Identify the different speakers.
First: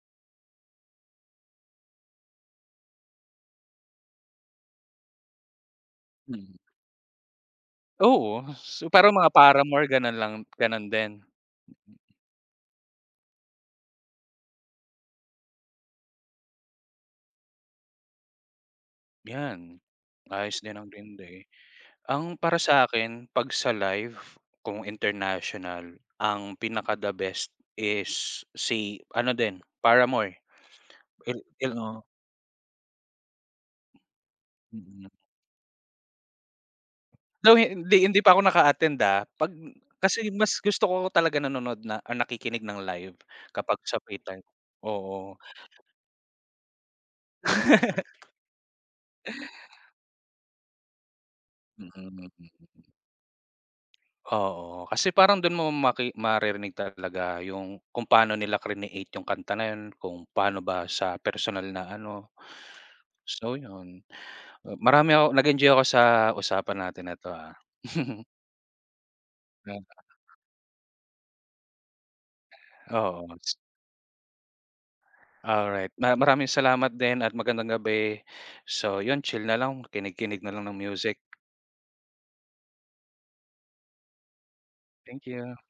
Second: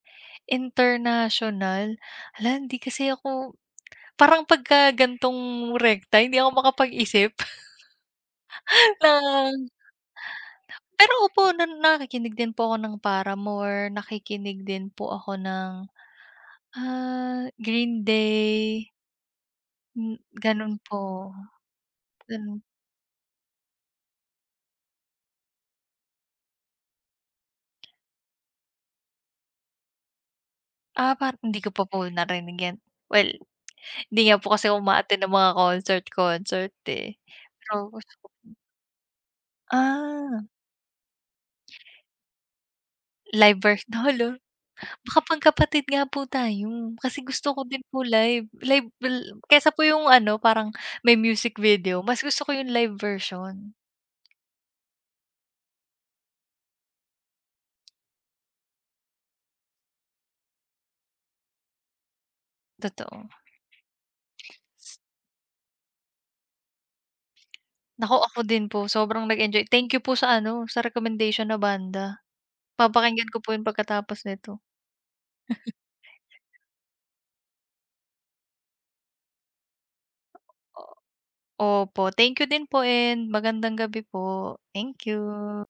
Speaker 1: International? Hala, hindi kasi ako parang pagka gan'tong rekta hindi ako
Speaker 2: Mm.
Speaker 1: makapag-isip
Speaker 2: Oo, s parang mga
Speaker 1: ng
Speaker 2: Paramore ganun lang, ganun
Speaker 1: pero
Speaker 2: din. Mm.
Speaker 1: opo na nakikinig din po ako ng Paramore, nakikinig din po ako ng, ah, Green Day.
Speaker 2: 'Yan.
Speaker 1: Hmm,
Speaker 2: Ayos
Speaker 1: ganun
Speaker 2: din ang Green
Speaker 1: po.
Speaker 2: Day. Ang para
Speaker 1: Gano'n.
Speaker 2: sa akin 'pag sa live kung international, ang pinaka the best is si ano din, Paramore.
Speaker 1: Ah,
Speaker 2: Il
Speaker 1: parang hindi ko
Speaker 2: il
Speaker 1: pa po
Speaker 2: oh.
Speaker 1: narinig 'yan. Well, hindi nga po kasi ako
Speaker 2: Mm.
Speaker 1: uma-attend ng mga concert-concert, eh.
Speaker 2: Though
Speaker 1: Pero
Speaker 2: hin
Speaker 1: gusto
Speaker 2: hindi
Speaker 1: ko
Speaker 2: pa ako
Speaker 1: po.
Speaker 2: naka-attend, ah. 'Pag kasi
Speaker 1: Ah.
Speaker 2: mas gusto ko talaga nanonood na nakikinig ng live
Speaker 1: Live
Speaker 2: kapag
Speaker 1: birth
Speaker 2: sa
Speaker 1: 'no,
Speaker 2: free
Speaker 1: hala!
Speaker 2: time,
Speaker 1: Baka
Speaker 2: oo.
Speaker 1: magkapatid nga po tayo. Kasi gusto ko din po live. Live lil kaysa po yung ano, parang may music
Speaker 2: Mm,
Speaker 1: video, mas gusto ko yung
Speaker 2: mm.
Speaker 1: live version.
Speaker 2: Oo. Kasi parang dun mo maki maririnig talaga yung kung paano nila crineate yung kanta na yun, kung paano ba sa personal na ano.
Speaker 1: Totoo.
Speaker 2: So yun, marami ako nag-enjoy ako sa usapan natin na 'to, ha.
Speaker 1: Naku, ako din po sobrang nag-enjoy
Speaker 2: Tama.
Speaker 1: thank you po sa ano, sa recommendation na banda.
Speaker 2: Oo
Speaker 1: Papakinggan ko po
Speaker 2: s
Speaker 1: yun pagkatapos nito.
Speaker 2: Alright. Na maraming salamat din at magandang gabi. So yun, chill na lang, kinig-kinig nalang ng
Speaker 1: Oo.
Speaker 2: music.
Speaker 1: Opo thank you din po and magandang gabi po. Thank
Speaker 2: Thank
Speaker 1: you.
Speaker 2: you.